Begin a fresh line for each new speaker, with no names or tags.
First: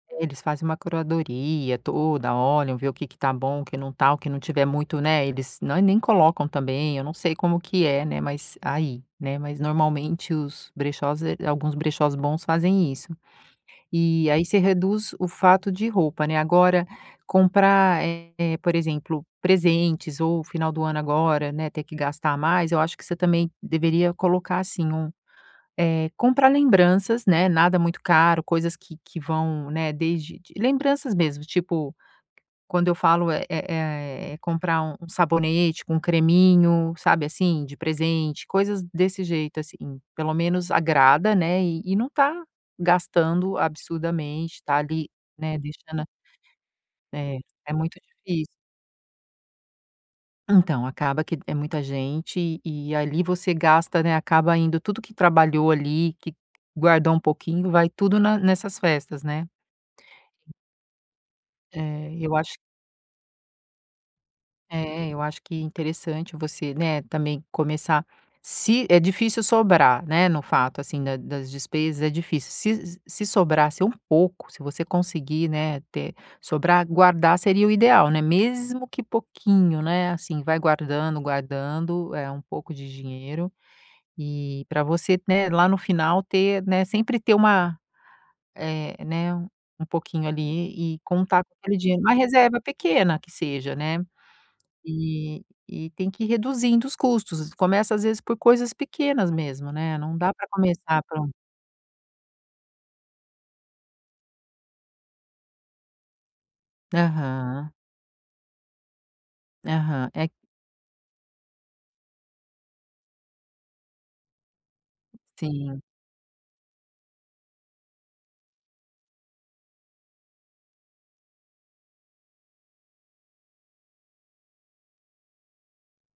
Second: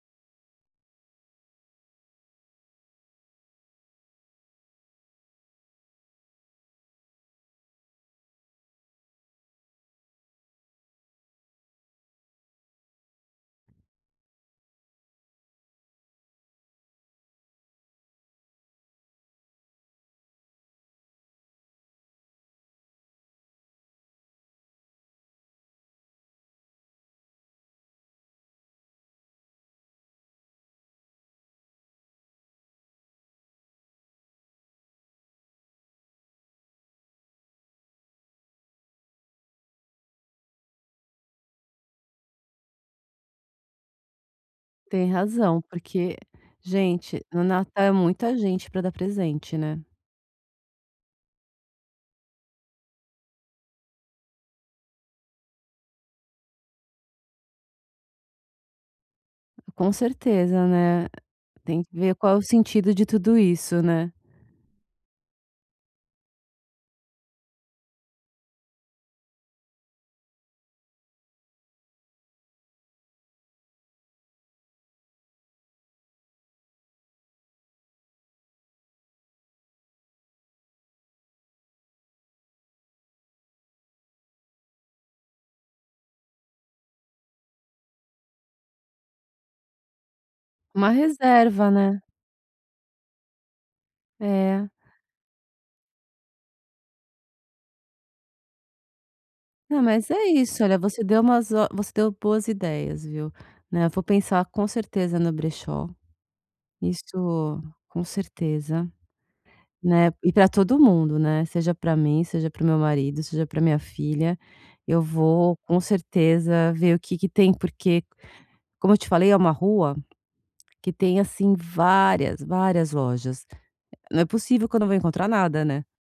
É, eles fazem uma curadoria toda, olham, ver o que que está bom, o que não está, o que não tiver muito, né, eles nã nem colocam também, eu não sei como que é, né, mas aí, né, mas normalmente, os brechós, eh, alguns brechós bons fazem isso. E aí você reduz o fato de roupa, né. Agora comprar, eh, por exemplo, presentes, ou final do ano agora, né, ter que gastar mais, eu acho que você também deveria colocar, assim, um, eh, comprar lembranças, né, nada muito caro, coisas que que vão, né, desde de lembranças mesmo, tipo, quando eu falo, é é é é comprar um sabonete com creminho, sabe, assim, de presente, coisas desse jeito assim. Pelo menos agrada, né, e e não está gastando absurdamente, está ali,
Tem
né,
razão,
deixando a
porque, gente,
É,
no
é
Natal, é
muito
muita
difícil.
gente pra dar presente, né.
Então acaba que é muita gente, e ali você gasta, né, acaba indo tudo que trabalhou ali, que guardou um pouquinho, vai tudo na nessas festas, né.
Com certeza, né. Tem que
É,
ver qual
eu
é o
acho
sentido de tudo isso, né.
É, eu acho que interessante você, né, também começar se é difícil sobrar, né, no fato, assim, da das despesas é difícil, se s se sobrasse um pouco, se você conseguir, né, ter sobrar, guardar, seria o ideal, né, mesmo que pouquinho, né, assim, vai guardando, guardando, eh, um pouco de dinheiro, e pra você, né, lá no final, ter, né, sempre ter uma, eh, né, um pouquinho
Uma
ali, e contar com
reserva,
aquele dinheiro.
né.
Uma reserva pequena, que seja, né.
É.
E e tem que ir reduzindo os custos, começa às vezes por coisas pequenas mesmo,
Não,
né,
mas
não
é
dá pra
isso. Olha,
começar
você deu
pron
umas ó você deu boas ideias, viu. Né, vou pensar, com certeza, no brechó. Isso
Aham.
com certeza,
Aham.
né.
É q
E para todo mundo, né, seja para mim, seja para o meu marido, seja para minha filha, eu vou, com
Sim.
certeza, ver o que que tem, porque, como eu te falei, é uma rua que tem, assim, várias, várias lojas. Não é possível que não vou encontrar nada, né.